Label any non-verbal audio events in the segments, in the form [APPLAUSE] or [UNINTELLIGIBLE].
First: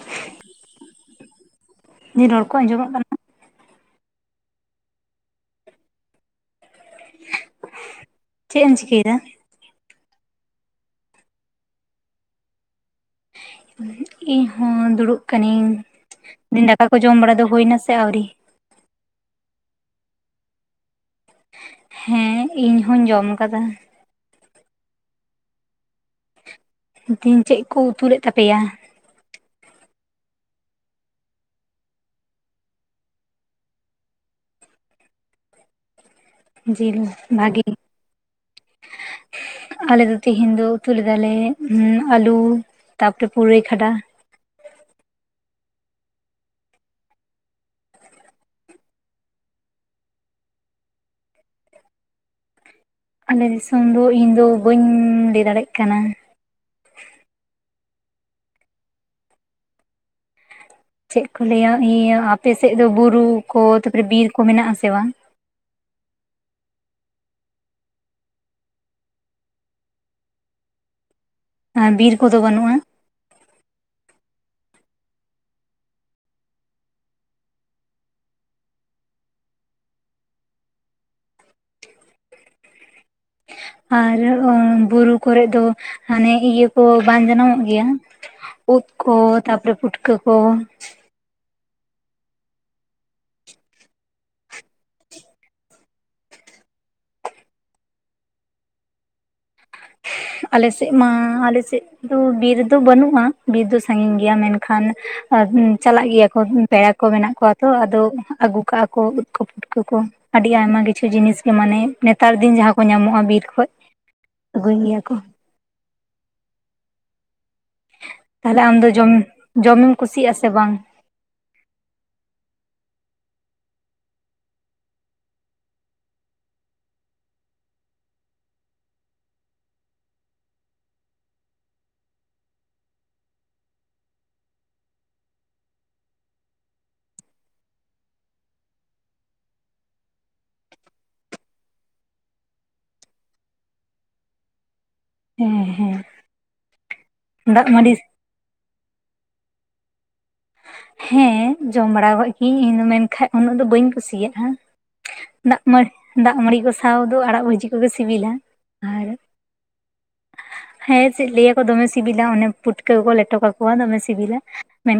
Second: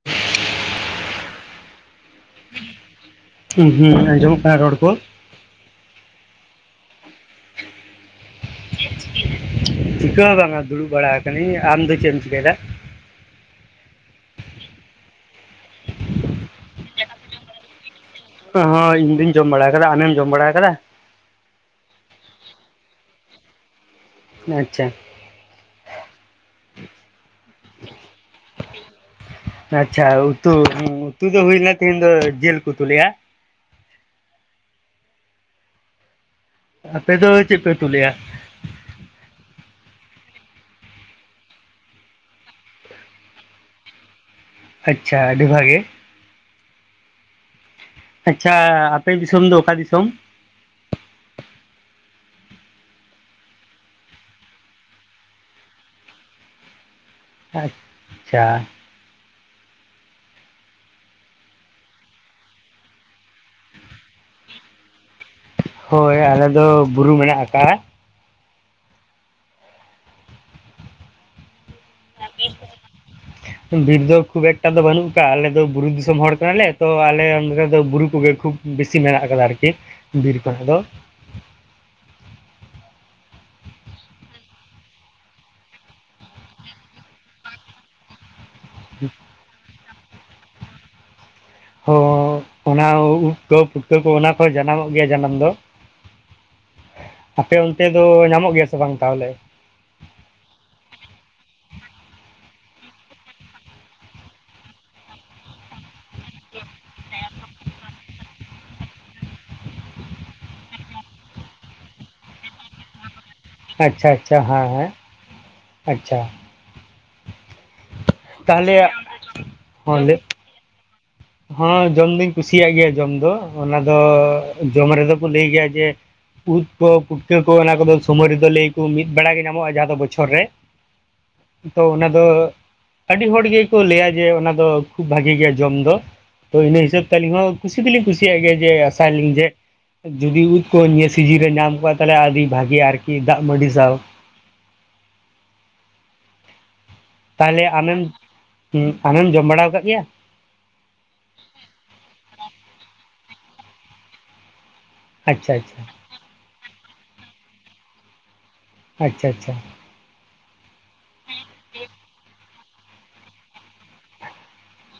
[INAUDIBLE] ᱤᱧᱟᱜ ᱨᱚᱲ ᱠᱚ ᱟᱸᱡᱚᱢᱚᱜ ᱠᱟᱱᱟ? ᱦᱩᱸ ᱦᱩᱸ ᱟᱸᱡᱚᱢᱚᱜ ᱠᱟᱱᱟ ᱨᱚᱲ ᱠᱚ ᱪᱮᱫ ᱮᱢ ᱪᱤᱠᱟᱹᱭᱮᱫᱟ? ᱪᱤᱠᱟᱹ ᱦᱚᱸ ᱵᱟᱝᱟ ᱫᱩᱲᱩᱵ ᱵᱟᱲᱟ ᱟᱠᱟᱱᱟᱹᱧ᱾ ᱟᱢ ᱫᱚ ᱪᱮᱫ ᱮᱢ ᱪᱤᱠᱟᱹᱭᱮᱫᱟ? ᱤᱧ ᱦᱚᱸ ᱫᱩᱲᱩᱵ ᱠᱟᱹᱱᱤᱧ᱾ ᱢᱮᱱ ᱫᱟᱠᱟ ᱠᱚ ᱡᱚᱢ ᱵᱟᱲᱟ ᱫᱚ ᱦᱩᱭᱱᱟ ᱥᱮ ᱟᱹᱣᱨᱤ? ᱤᱧ ᱫᱩᱧ ᱡᱚᱢ ᱵᱟᱲᱟ ᱟᱠᱟᱫᱟ ᱟᱢᱮᱢ ᱡᱚᱢ ᱵᱟᱲᱟ ᱟᱠᱟᱫᱟ? ᱦᱮᱸ ᱤᱧ ᱦᱚᱧ ᱡᱚᱢ ᱟᱠᱟᱫᱟ᱾ ᱟᱪᱪᱷᱟ ᱾ ᱛᱮᱦᱮᱧ ᱪᱮᱫ ᱠᱚ ᱩᱛᱩ ᱞᱮᱫ ᱛᱟᱯᱮᱭᱟ? ᱟᱪᱪᱷᱟ ᱩᱛᱩ ᱩᱛᱩ ᱫᱚ ᱦᱩᱭᱱᱟ ᱛᱮᱦᱮᱧ ᱫᱚ ᱡᱤᱞ ᱠᱚ ᱩᱛᱩ ᱞᱮᱜᱼᱟ᱾ ᱡᱤᱞ ᱟᱯᱮ ᱫᱚ ᱪᱮᱫ ᱵᱷᱟᱜᱤ ᱯᱮ ᱩᱛᱩ ᱞᱮᱜᱼᱟ? ᱟᱞᱮ ᱫᱚ ᱛᱤᱦᱤᱧ ᱫᱚ ᱩᱛᱩ ᱞᱮᱫᱟᱞᱮ ᱟᱞᱩ ᱛᱟᱯᱚᱨᱮ ᱯᱩᱨᱟᱹᱭ ᱠᱷᱟᱰᱟ ᱟᱪᱪᱷᱟ ᱟᱹᱰᱤ ᱵᱷᱟᱜᱮ ᱟᱪᱪᱷᱟ ᱟᱯᱮ ᱫᱤᱥᱚᱢ ᱫᱚ ᱚᱠᱟ ᱫᱤᱥᱚᱢ ᱟᱞᱮ ᱫᱤᱥᱚᱢ ᱫᱚ ᱤᱧ ᱫᱚ ᱵᱟᱹᱧ ᱞᱟᱹᱭ ᱫᱟᱲᱮᱜ ᱠᱟᱱᱟ ᱟᱪ-ᱪᱷᱟ ᱪᱮᱫ ᱠᱚ ᱞᱟᱹᱭᱟ ᱤᱭᱟᱹ ᱟᱯᱮ ᱥᱮᱫ ᱫᱚ ᱵᱩᱨᱩ ᱠᱚ ᱛᱟᱯᱚᱨᱮ ᱵᱤᱨ ᱠᱚ ᱢᱮᱱᱟᱜ ᱟᱥᱮ ᱵᱟᱝ ᱦᱳᱭ ᱟᱞᱮ ᱫᱚ ᱵᱩᱨᱩ ᱢᱮᱱᱟᱜ ᱟᱠᱟᱜᱼᱟ ᱟᱨ ᱵᱤᱨ ᱠᱚᱫᱚ ᱵᱟᱹᱱᱩᱜᱼᱟ ᱵᱤᱨ ᱫᱚ ᱠᱷᱩᱵ ᱮᱠᱴᱟ ᱫᱚ ᱵᱟᱹᱱᱩᱜ ᱠᱟᱜ-ᱟ ᱟᱞᱮ ᱫᱚ ᱵᱩᱨᱩ ᱫᱤᱥᱚᱢ ᱦᱚᱲ ᱠᱟᱱᱟᱞᱮ ᱛᱚ ᱟᱞᱮ ᱚᱸᱰᱮ ᱫᱚ ᱵᱩᱨᱩ ᱠᱚᱜᱮ ᱠᱷᱩᱵᱽ ᱵᱤᱥᱤ ᱱᱟᱜ ᱟᱠᱟᱫᱟ ᱟᱨᱠᱤ ᱵᱤᱨ ᱠᱷᱚᱱᱟᱜ ᱫᱚ ᱟᱨ ᱚᱢ ᱵᱩᱨᱩ ᱠᱚᱨᱮ ᱫᱚ ᱦᱟᱱᱮ ᱤᱭᱟᱹ ᱠᱚ ᱵᱟᱝ ᱡᱟᱱᱟᱢᱚᱜ ᱜᱮᱭᱟ ᱩᱫ ᱠᱚ ᱛᱟᱯᱚᱨᱮ ᱯᱩᱴᱠᱟᱹ ᱠᱚ ᱦᱚ ᱚᱱᱟ ᱩᱵ ᱠᱚ ᱯᱩᱴᱠᱟᱹ ᱠᱚ ᱚᱱᱟ ᱠᱚᱦᱚᱸ ᱡᱟᱱᱟᱢᱚᱜ ᱜᱮᱭᱟ ᱡᱟᱱᱟᱢ ᱫᱚ ᱟᱯᱮ ᱚᱱᱛᱮ ᱫᱚ ᱧᱟᱢᱚᱜ ᱜᱮᱭᱟ ᱥᱮ ᱵᱟᱝ ᱛᱟᱦᱚᱞᱮ ᱟᱞᱮ ᱥᱮᱫ ᱢᱟ ᱟᱞᱮ ᱥᱮᱫ ᱫᱚ ᱵᱤᱨ ᱫᱚ ᱵᱟᱹᱱᱩᱜᱼᱟ ᱵᱤᱨ ᱫᱚ ᱥᱟᱺᱜᱤᱧ ᱜᱮᱭᱟ ᱢᱮᱱᱠᱷᱟᱱ ᱪᱟᱞᱟᱜ ᱜᱮᱭᱟ ᱠᱚ ᱯᱮᱲᱟ ᱠᱚ ᱢᱮᱱᱟᱜ ᱠᱚᱣᱟ ᱛᱚ ᱟᱫᱚ ᱟ. ᱜᱩ ᱠᱟᱜᱼᱟ ᱠᱚ ᱩᱫ ᱠᱚ ᱯᱩᱴᱠᱟᱹ ᱠᱚ ᱟᱹᱰᱤ ᱟᱭᱢᱟ ᱠᱤᱪᱷᱩ ᱡᱤᱱᱤᱥ ᱜᱮ ᱢᱟᱱᱮ ᱱᱮᱛᱟᱨ ᱫᱤᱱ ᱡᱟᱦᱟᱸ ᱠᱚ ᱧᱟᱢᱚᱜᱼᱟ ᱵᱤᱨ ᱠᱷᱚᱡ ᱟᱪᱪᱷᱟ ᱟᱪᱪᱷᱟ ᱦᱮᱸ ᱟᱹᱜᱩᱭ ᱦᱮᱸ [INAUDIBLE] ᱟᱪᱪᱷᱟ ᱛᱟᱦᱞᱮ ᱛᱟᱦᱚᱞᱮ ᱟᱢ ᱫᱚ ᱡᱚᱢ ᱡᱚᱢᱮᱢ ᱦᱚᱸ ᱞᱟᱹᱭ ᱠᱩᱥᱤᱭᱟᱜᱼᱟ ᱥᱮ ᱵᱟᱝ ᱦᱚᱸ ᱡᱚᱢ ᱫᱩᱧ ᱠᱩᱥᱤᱭᱟᱜ ᱜᱮᱭᱟ ᱡᱚᱢ ᱫᱚ ᱚᱱᱟ ᱫᱚ ᱡᱚᱢ ᱨᱮᱫᱚ ᱠᱚ ᱞᱟᱹᱭ ᱜᱮᱭᱟ ᱡᱮ ᱩᱫ ᱠᱚ ᱯᱩᱴᱠᱟᱹ ᱠᱚ ᱚᱱᱟ ᱠᱚᱫᱚ ᱥᱚᱢᱚᱭ ᱨᱮᱫᱚ ᱞᱟᱹᱭᱟᱠᱚ ᱢᱤᱫ ᱵᱮᱲᱟ ᱜᱮ ᱧᱟᱢᱚᱜ-ᱟ ᱡᱟᱦᱟᱸ ᱫᱚ ᱵᱚᱪᱷᱚᱨ ᱨᱮ᱾ ᱛᱚ ᱚᱱᱟ ᱫᱚ, ᱟᱹᱰᱤ ᱦᱚᱲ ᱜᱮᱠᱚ ᱞᱟᱹᱭᱟ ᱡᱮ ᱚᱱᱟ ᱫᱚ ᱠᱷᱩᱵ ᱵᱷᱟᱜᱮ ᱜᱮᱭᱟ ᱡᱚᱢ ᱫᱚ᱾ ᱛᱚ ᱤᱱᱟᱹ ᱦᱤᱥᱟᱹᱵ ᱛᱮ ᱟᱹᱞᱤᱧ ᱦᱚᱸ ᱠᱩᱥᱤ ᱫᱚᱞᱤᱧ ᱠᱩᱥᱤᱭᱟᱜ ᱜᱮᱭᱟ ᱡᱮ ᱟᱥᱟᱭᱞᱤᱧ ᱡᱮ ᱡᱩᱫᱤ ᱩᱫ ᱠᱚ ᱱᱤᱭᱟᱹ ᱥᱤᱡᱤᱱ ᱨᱮ ᱧᱟᱢ ᱠᱚᱣᱟ ᱛᱟᱦᱚᱞᱮ ᱟᱹᱰᱤ ᱵᱷᱟᱜᱤ ᱟᱨᱠᱤ ᱫᱟᱜ ᱢᱟᱹᱰᱤ ᱥᱟᱶ᱾ ᱦᱮᱸ ᱦᱮᱸ, ᱛᱟᱦᱚᱞᱮ ᱫᱟᱜ ᱢᱟᱹᱰᱤ ᱟᱢᱮᱢ ᱟᱢᱮᱢ ᱡᱚᱢ ᱵᱟᱲᱟ ᱟᱠᱟᱫ ᱜᱮᱭᱟ? ᱦᱮᱸ ᱡᱚᱢ ᱵᱟᱲᱟ ᱠᱟᱜ ᱜᱤᱭᱟᱹᱧ ᱤᱧ ᱫᱚ ᱢᱮᱱᱠᱟᱱ ᱩᱱᱟᱹᱜ ᱫᱚ ᱵᱟᱹᱧ ᱠᱩᱥᱤᱭᱟᱜᱼᱟ᱾ ᱟᱪᱪᱷᱟ ᱫᱟᱜ ᱟᱪᱪᱷᱟ ᱫᱟᱜ ᱢᱟᱹᱲᱤ ᱠᱚ ᱥᱟᱶ ᱫᱚ ᱟᱲᱟᱜ ᱵᱷᱟᱹᱡᱤ ᱠᱚᱜᱮ ᱥᱤᱵᱤᱞᱟ᱾ ᱟᱨ ᱟᱪᱪᱷᱟ ᱟᱪᱪᱷᱟ᱾ ᱦᱮᱸ ᱪᱮᱫ ᱞᱟᱹᱭᱟᱠᱚ ᱫᱚᱢᱮ ᱥᱤᱵᱤᱞᱟ ᱚᱱᱮ ᱯᱩᱴᱠᱟᱹ ᱠᱚ ᱞᱮᱴᱚ ᱠᱟᱠᱚᱣᱟ ᱫᱚᱢᱮ ᱥᱤᱵᱤᱞᱟ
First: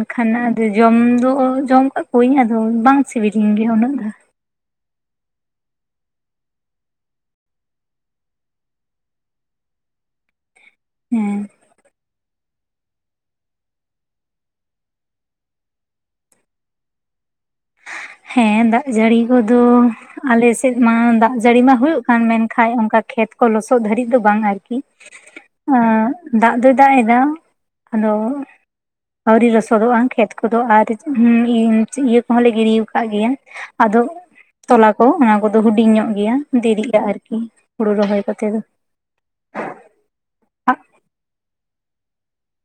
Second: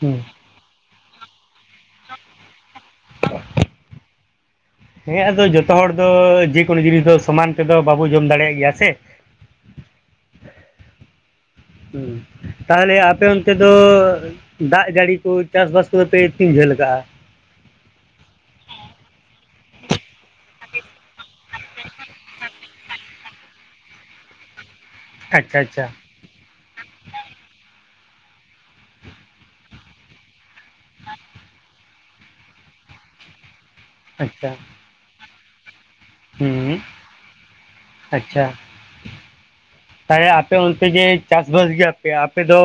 ᱦᱩᱸ ᱟᱫᱚ ᱡᱚᱢ ᱫᱚ᱾ ᱡᱚᱢ ᱟᱠᱟᱫ ᱠᱚᱣᱟᱹᱧ ᱟᱫᱚ ᱵᱟᱝ ᱥᱤᱵᱤᱞᱤᱧ ᱜᱮᱭᱟ ᱩᱱᱟᱹᱜ ᱫᱚ᱾ ᱦᱮᱸ ᱟᱫᱚ ᱡᱚᱛᱚ ᱦᱚᱲ ᱫᱚ ᱡᱮᱠᱳᱱᱳ ᱡᱤᱱᱤᱥ ᱫᱚ ᱥᱚᱢᱟᱱ ᱛᱮᱫᱚ ᱵᱟᱵᱚ ᱡᱚᱢ ᱫᱟᱲᱮᱭᱟᱜ ᱜᱮᱭᱟ ᱥᱮ᱾ ᱦᱮᱸ᱾ ᱦᱩ, ᱛᱟᱦᱚᱞᱮ ᱟᱯᱮ ᱚᱱᱛᱮ ᱫᱚ ᱫᱟᱜ ᱡᱟᱹᱲᱤ ᱠᱚ ᱪᱟᱥᱵᱟᱥ ᱠᱚᱫᱚ ᱯᱮ ᱛᱤᱱ ᱡᱷᱟᱹᱞ ᱠᱟᱜᱼᱟ᱾ ᱦᱮᱸ ᱫᱟᱜ ᱡᱟᱹᱲᱤ ᱠᱚᱫᱚ ᱟᱞᱮ ᱥᱮᱫ ᱢᱟ ᱫᱟᱜ ᱡᱟᱹᱲᱤ ᱢᱟ ᱦᱳᱭᱳᱜ ᱠᱟᱱ ᱢᱮᱱᱠᱷᱟᱱ ᱚᱱᱠᱟ ᱠᱷᱮᱛ ᱠᱚ ᱞᱚᱥᱚᱫ ᱫᱷᱟᱹᱨᱤᱡ ᱫᱚ ᱵᱟᱝ ᱟᱨᱠᱤ᱾ ᱟᱪᱪᱷᱟ ᱟᱪᱪᱷᱟ᱾ ᱫᱟᱜ ᱫᱚᱭ ᱫᱟᱜ ᱮᱫᱟ ᱟᱫᱚ, ᱟᱹᱣᱨᱤ ᱨᱚᱥᱚᱫᱚᱜᱼᱟ ᱠᱷᱮᱛ ᱠᱚᱫᱚ ᱟᱨ [UNINTELLIGIBLE] ᱤᱭᱟᱹ ᱦᱚᱞᱮ ᱜᱤᱰᱤ ᱟᱠᱟᱫ ᱜᱮᱭᱟ ᱟᱫᱚ ᱟᱪᱪᱷᱟ ᱛᱚᱞᱟ ᱠᱚ ᱚᱱᱟ ᱠᱚᱫᱚ ᱦᱩᱰᱤᱧ ᱧᱚᱜ ᱜᱮᱭᱟ ᱦᱩᱸ ᱫᱮᱨᱤᱜᱼᱟ ᱟᱨᱠᱤ ᱦᱩᱲᱩ ᱨᱚᱦᱚᱭ ᱟᱪᱪᱷᱟ ᱠᱟᱛᱮᱮᱫ ᱫᱚ᱾ ᱛᱟᱦᱚᱞᱮ ᱟᱯᱮ ᱚᱱᱛᱮ ᱡᱮ ᱪᱟᱥᱵᱟᱥ ᱜᱮᱭᱟᱯᱮ ᱟᱯᱮ ᱫᱚ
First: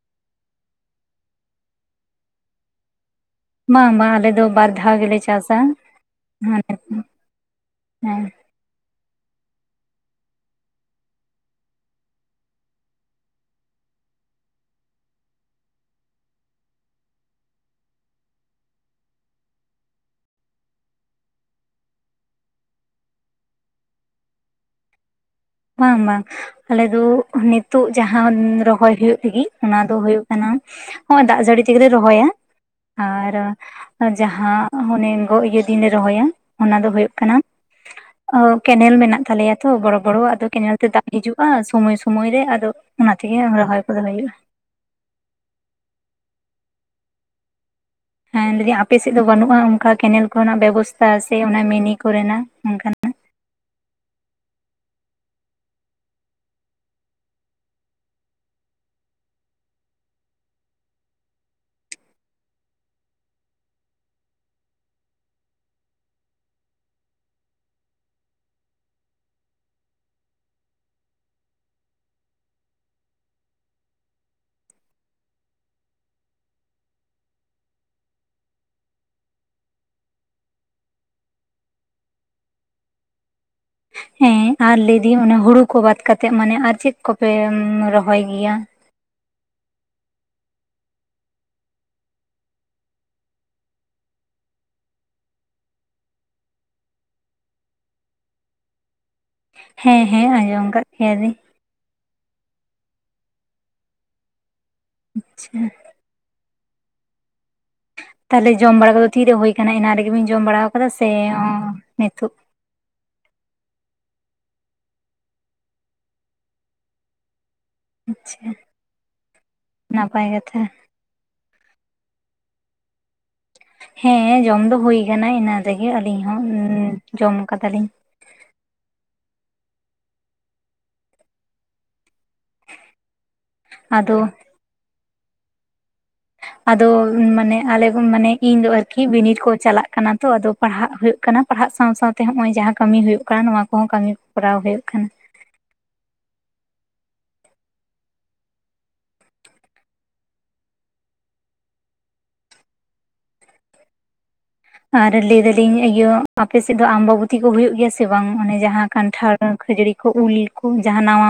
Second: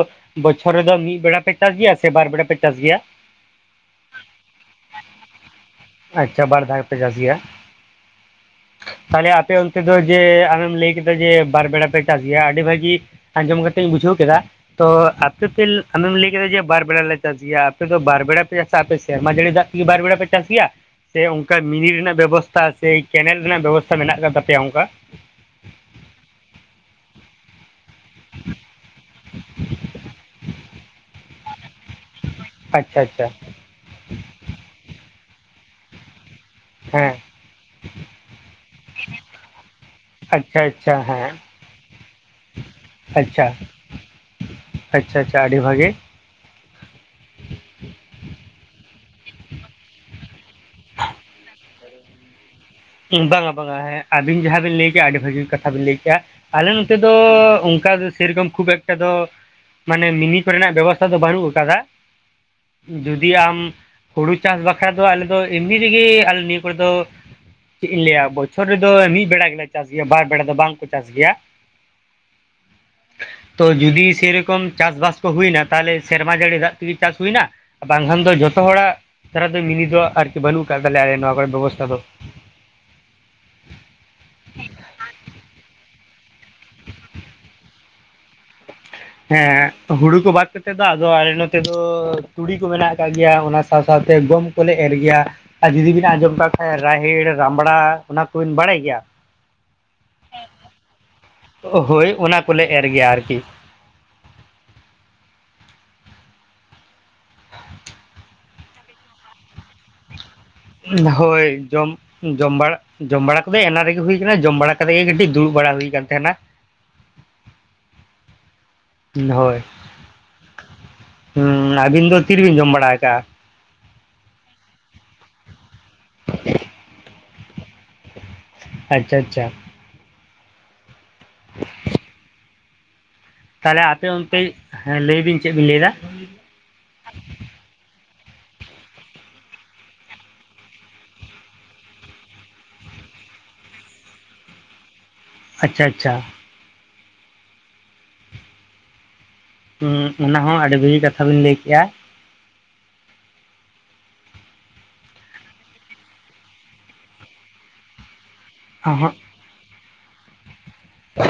ᱵᱚᱪᱷᱚᱨ ᱨᱮᱫᱚ ᱢᱤᱫ ᱵᱮᱲᱟ ᱯᱮ ᱪᱟᱥ ᱜᱮᱭᱟ ᱥᱮ ᱵᱟᱨ ᱵᱮᱲᱟ ᱯᱮ ᱪᱟᱥ ᱜᱮᱭᱟ᱾ ᱵᱟᱝ ᱵᱟᱝ ᱟᱞᱮ ᱫᱚ ᱵᱟᱨ ᱫᱷᱟᱣ ᱜᱮᱞᱮ ᱪᱟᱥᱟ᱾ ᱟᱪᱪᱷᱟ ᱵᱟᱨ ᱫᱷᱟᱣ ᱜᱮᱯᱮ ᱪᱟᱥ ᱜᱮᱭᱟ᱾ ᱛᱟᱦᱚᱞᱮ ᱟᱯᱮ ᱚᱱᱛᱮ ᱫᱚ ᱡᱮ ᱟᱢᱮᱢ ᱞᱟᱹᱭ ᱠᱮᱫᱟ ᱡᱮ ᱵᱟᱨ ᱵᱮᱲᱟ ᱯᱮ ᱪᱟᱥ ᱜᱮᱭᱟ, ᱟᱹᱰᱤ ᱵᱷᱟᱹᱜᱤ ᱟᱸᱡᱚᱢ ᱠᱟᱛᱮᱧ ᱵᱩᱡᱷᱟᱹᱣ ᱠᱮᱫᱟ ᱛᱚ ᱟᱯᱮ ᱯᱮ ᱟᱢᱮᱢ ᱞᱟᱹᱭ ᱠᱮᱫᱟ ᱡᱮ ᱵᱟᱨ ᱵᱮᱲᱟ ᱞᱮ ᱪᱟᱥ ᱜᱮᱭᱟ ᱟᱯᱮ ᱫᱚ ᱵᱟᱨ ᱵᱮᱲᱟ ᱯᱮ ᱪᱟᱥᱟ, ᱟᱯᱮ ᱥᱮᱨᱢᱟ ᱡᱟᱹᱲᱤ ᱫᱟᱜ ᱵᱟᱨᱵᱮᱲᱟ ᱯᱮ ᱪᱟᱥ ᱜᱮᱭᱟ᱾ ᱥᱮ ᱚᱱᱠᱟ ᱢᱤᱱᱤ ᱨᱮᱱᱟᱜ ᱵᱮᱵᱚᱥᱛᱟ ᱥᱮ ᱠᱮᱱᱮᱞ ᱨᱮᱱᱟᱜ ᱵᱮᱵᱚᱥᱛᱟ ᱢᱮᱱᱟᱜ ᱟᱠᱟᱫ ᱛᱟᱯᱮᱭᱟ ᱚᱱᱠᱟ? ᱵᱟᱝ ᱵᱟᱝ ᱟᱞᱮ ᱫᱚ ᱱᱤᱛᱚᱜ ᱡᱟᱦᱟᱸ ᱨᱚᱦᱚᱭ ᱦᱳᱭᱳᱜ ᱞᱟᱜᱤᱫ ᱚᱱᱟ ᱫᱚ ᱦᱳᱭᱳᱜ ᱠᱟᱱᱟ ᱦᱚᱸ ᱫᱟᱜ ᱡᱟᱹᱲᱤ ᱛᱮᱜᱮᱞᱮ ᱨᱚᱦᱚᱭᱟ ᱟᱪᱪᱷᱟ ᱟᱪᱪᱷᱟ ᱟᱨ ᱡᱟᱦᱟᱸ ᱚᱱᱮ ᱜ ᱤᱭᱟᱹ ᱫᱤᱱᱮ ᱨᱚᱦᱚᱭᱟ ᱚᱱᱟ ᱫᱚ ᱦᱩᱭᱩᱜ ᱦᱮᱸ ᱠᱟᱱᱟ ᱠᱮᱱᱮᱞ ᱢᱮᱱᱟᱜ ᱛᱟᱞᱮᱭᱟ ᱛᱚ ᱵᱚᱲᱚ ᱵᱚᱲᱚ ᱟᱫᱚ ᱟᱪᱪᱷᱟ ᱠᱮᱱᱮᱞ ᱛᱮ ᱟᱪᱪᱷᱟ ᱫᱟᱜ ᱦᱮᱸ ᱦᱤᱡᱩᱜᱼᱟ᱾ ᱥᱳᱢᱳᱭ ᱥᱳᱢᱚᱭ ᱨᱮ ᱟᱫᱚ ᱚᱱᱟ ᱛᱮᱜᱮ ᱟᱪᱪᱷᱟ ᱨᱚᱦᱚᱭ ᱠᱚᱫᱚ ᱦᱩᱭᱩᱜᱼᱟ᱾ ᱟᱪᱪᱷᱟ ᱟᱪᱪᱷᱟ ᱟᱹᱰᱤ ᱵᱷᱟᱜᱮ᱾ ᱦᱮ ᱞᱟᱹᱭᱫᱟᱹᱧ ᱟᱯᱮ ᱥᱮᱫ ᱫᱚ ᱵᱟᱹᱱᱩᱜᱼᱟ ᱚᱱᱠᱟ ᱠᱮᱱᱮᱞ ᱠᱚᱨᱮᱱᱟᱜ ᱵᱮᱵᱚᱥᱛᱟ ᱥᱮ ᱚᱱᱟ ᱢᱤᱱᱤ ᱠᱚᱨᱮᱱᱟᱜ ᱚᱱᱠᱟᱱᱟᱜ᱾ ᱵᱟᱝᱟ ᱵᱟᱝᱟ ᱦᱮᱸ ᱟᱹᱵᱤᱱ ᱡᱟᱦᱟᱸ ᱵᱤᱱ ᱞᱟᱹᱭ ᱠᱮᱜᱼᱟ ᱟᱹᱰᱤ ᱵᱷᱟᱹᱜᱤ ᱠᱟᱛᱷᱟ ᱵᱤᱱ ᱞᱟᱹᱭ ᱠᱮᱜᱼᱟ᱾ ᱟᱞᱮ ᱱᱚᱛᱮ ᱫᱚ ᱚᱱᱠᱟ ᱫᱚ ᱥᱮᱨᱚᱠᱚᱢ ᱠᱷᱩᱵ ᱮᱠᱴᱟ ᱫᱚ ᱢᱟᱱᱮ ᱢᱤᱱᱤ ᱠᱚᱨᱮᱱᱟᱜ ᱵᱮᱵᱚᱥᱛᱷᱟ ᱫᱚ ᱵᱟᱹᱱᱩᱜ ᱟᱠᱟᱫᱟ᱾ ᱡᱩᱫᱤ ᱟᱢ ᱦᱩᱲᱩ ᱪᱟᱥ ᱵᱟᱠᱷᱨᱟ ᱫᱚ ᱟᱞᱮ ᱫᱚ ᱮᱢᱱᱤ ᱨᱮᱜᱮ ᱟᱞᱮ ᱱᱤᱭᱟᱹ ᱠᱚᱨᱮ ᱫᱚ, ᱪᱮᱫ ᱤᱧ ᱞᱟᱹᱭᱟ ᱵᱚᱪᱷᱚᱨ ᱨᱮᱫᱚ ᱢᱤᱫ ᱵᱮᱲᱟ ᱜᱮᱞᱮ ᱪᱟᱥ ᱜᱮᱭᱟ ᱵᱟᱨ ᱵᱮᱲᱟ ᱫᱚ ᱵᱟᱝᱠᱚ ᱪᱟᱥ ᱜᱮᱭᱟ᱾ [UNINTELLIGIBLE] ᱛᱚ ᱡᱩᱫᱤ ᱥᱮᱨᱚᱠᱚᱢ ᱪᱟᱥᱵᱟᱥ ᱠᱚ ᱦᱩᱭᱱᱟ ᱛᱟᱦᱞᱮ ᱥᱮᱨᱢᱟ ᱡᱟᱹᱲᱤ ᱫᱟᱜ ᱛᱮᱜᱮ ᱪᱟᱥ ᱦᱩᱭᱱᱟ᱾ ᱵᱟᱝᱠᱷᱟᱱ ᱫᱚ ᱡᱚᱛᱚ ᱦᱚᱲᱟᱜ ᱫᱷᱟᱨᱟ ᱫᱚ ᱢᱤᱱᱤᱫᱚ ᱟᱨᱠᱤ ᱵᱟᱹᱱᱩᱜ ᱟᱠᱟᱫ ᱛᱟᱞᱮᱭᱟ ᱟᱞᱮ ᱱᱚᱣᱟ ᱠᱚᱨᱮ ᱵᱮᱵᱚᱥᱛᱷᱟ ᱫᱚ᱾ ᱦᱮᱸ ᱟᱨ ᱞᱟᱹᱭ ᱫᱤᱧ ᱚᱱᱮ ᱦᱩᱲᱩ ᱠᱚ ᱵᱟᱫ ᱠᱟᱛᱮᱜ ᱢᱟᱱᱮ ᱟᱨ ᱪᱮᱫ ᱠᱚᱯᱮ ᱨᱚᱦᱚᱭ ᱜᱮᱭᱟ᱾ ᱦᱮᱸ ᱦᱩᱲᱩ ᱠᱚ ᱵᱟᱫᱽ ᱠᱟᱛᱮ ᱫᱚ ᱟᱫᱚ ᱟᱞᱮ ᱱᱚᱛᱮ ᱫᱚ ᱛᱩᱲᱤ ᱠᱚ ᱢᱮᱱᱟᱜ ᱟᱠᱟᱫ ᱜᱮᱭᱟ ᱚᱱᱟ ᱥᱟᱶ ᱥᱟᱶᱛᱮ ᱜᱚᱢ ᱠᱚᱞᱮ ᱮᱨ ᱜᱮᱭᱟ ᱟᱨ ᱡᱩᱫᱤ ᱵᱤᱱ ᱟᱸᱡᱚᱢ ᱠᱟᱜ ᱠᱷᱟᱡ ᱨᱟᱦᱮᱲ ᱨᱟᱢᱲᱟ ᱚᱱᱟ ᱠᱚᱵᱤᱱ ᱵᱟᱲᱟᱭ ᱜᱮᱭᱟ ᱦᱮᱸ ᱦᱮᱸ ᱟᱸᱡᱚᱢ ᱠᱟᱫ ᱠᱮᱭᱟᱞᱤᱧ ᱦᱳᱭ ᱚᱱᱟ ᱠᱚᱞᱮ ᱮᱨ ᱜᱮᱭᱟ ᱟᱨᱠᱤ ᱟᱪᱪᱷᱟ ᱛᱟᱦᱚᱞᱮ ᱡᱚᱢ ᱵᱟᱲᱟ ᱠᱚᱫᱚ ᱛᱤᱨᱮ ᱦᱩᱭ ᱠᱟᱱᱟ ᱮᱱᱟᱱ ᱨᱤᱜᱤ ᱵᱤᱱ ᱡᱚᱢ ᱵᱟᱲᱟᱣ ᱦᱳᱭ ᱡᱚᱢ ᱡᱚᱢ ᱵᱟᱲᱟ ᱡᱚᱢ ᱵᱟᱲᱟ ᱠᱚᱫᱚ ᱮᱱᱟᱱ ᱨᱮᱜᱮ ᱦᱩᱭ ᱠᱟᱱᱟ ᱡᱚᱢ ᱵᱟᱲᱟ ᱠᱟᱛᱮ ᱜᱮ ᱠᱟᱹᱴᱤᱡ ᱫᱩᱲᱩᱵ ᱵᱟᱲᱟ ᱦᱩᱭ ᱠᱟᱱ ᱛᱟᱦᱮᱱᱟ ᱟᱪᱪᱷᱟ ᱦᱳᱭ ᱱᱟᱯᱟᱭ ᱠᱟᱛᱷᱟ ᱦᱩᱸ ᱟᱹᱵᱤᱱ ᱫᱚ ᱛᱤᱨᱵᱤᱱ ᱡᱚᱢ ᱵᱟᱲᱟ ᱟᱠᱟᱜ-ᱟ ᱦᱮᱸ ᱡᱚᱢ ᱫᱚ ᱦᱩᱭ ᱠᱟᱱᱟ ᱮᱱᱟᱱ ᱨᱮᱜᱮ ᱟᱹᱞᱤᱧ ᱦᱚᱸ ᱡᱚᱢ ᱠᱟᱫᱟᱞᱤᱧ ᱟᱪᱪᱷᱟ ᱟᱪᱪᱷᱟ [INAUDIBLE] ᱛᱟᱦᱞᱮ ᱟᱯᱮ ᱟᱫᱚ ᱚᱱᱛᱮ ᱦᱮᱸ ᱞᱟᱹᱭ ᱵᱤᱱ ᱪᱮᱫ ᱵᱤᱱ ᱞᱟᱹᱭᱫᱟ ᱟᱫᱚ ᱢᱟᱱᱮ ᱟᱞᱮ ᱢᱟᱱᱮ ᱤᱧ ᱫᱚ ᱟᱨᱠᱤ ᱵᱤᱱᱤᱰ ᱠᱚ ᱪᱟᱞᱟᱜ ᱠᱟᱱᱟ ᱛᱚ ᱟᱫᱚ ᱯᱟᱲᱦᱟᱜ ᱦᱩᱭᱩᱜ ᱠᱟᱱᱟ ᱯᱟᱲᱦᱟᱜ ᱥᱟᱶ ᱥᱟᱶᱛᱮ ᱦᱚᱜ ᱚᱭ ᱡᱟᱦᱟᱸ ᱠᱟᱹᱢᱤ ᱦᱩᱭᱩᱜ ᱠᱟᱱᱟ ᱱᱚᱣᱟ ᱠᱚᱦᱚᱸ ᱠᱟᱹᱢᱤ ᱠᱚ ᱠᱚᱨᱟᱣ ᱦᱩᱭᱩᱜ ᱠᱟᱱᱟ ᱟᱪᱪᱷᱟ ᱟᱪᱪᱷᱟ ᱚᱱᱟ ᱦᱚᱸ ᱟᱹᱰᱤ ᱵᱷᱟᱹᱜᱤ ᱠᱟᱛᱷᱟ ᱵᱤᱱ ᱞᱟᱹᱭ ᱠᱮᱜᱼᱟ ᱟᱨ ᱞᱟᱹᱭ ᱫᱟᱞᱤᱧ ᱤᱭᱟᱹ ᱟᱯᱮᱥᱮᱫ ᱫᱚ ᱟᱢᱵᱟ ᱵᱚᱛᱤ ᱠᱚ ᱦᱩᱭᱩᱜ ᱜᱮᱭᱟ ᱥᱮ ᱵᱟᱝ ᱚᱱᱮ ᱡᱟᱦᱟᱸ ᱠᱟᱱᱴᱷᱟᱲ ᱠᱷᱟᱹᱡᱟᱹᱲᱤ ᱠᱚ ᱩᱞ ᱠᱚ ᱡᱟᱦᱟᱸ ᱱᱚᱣᱟ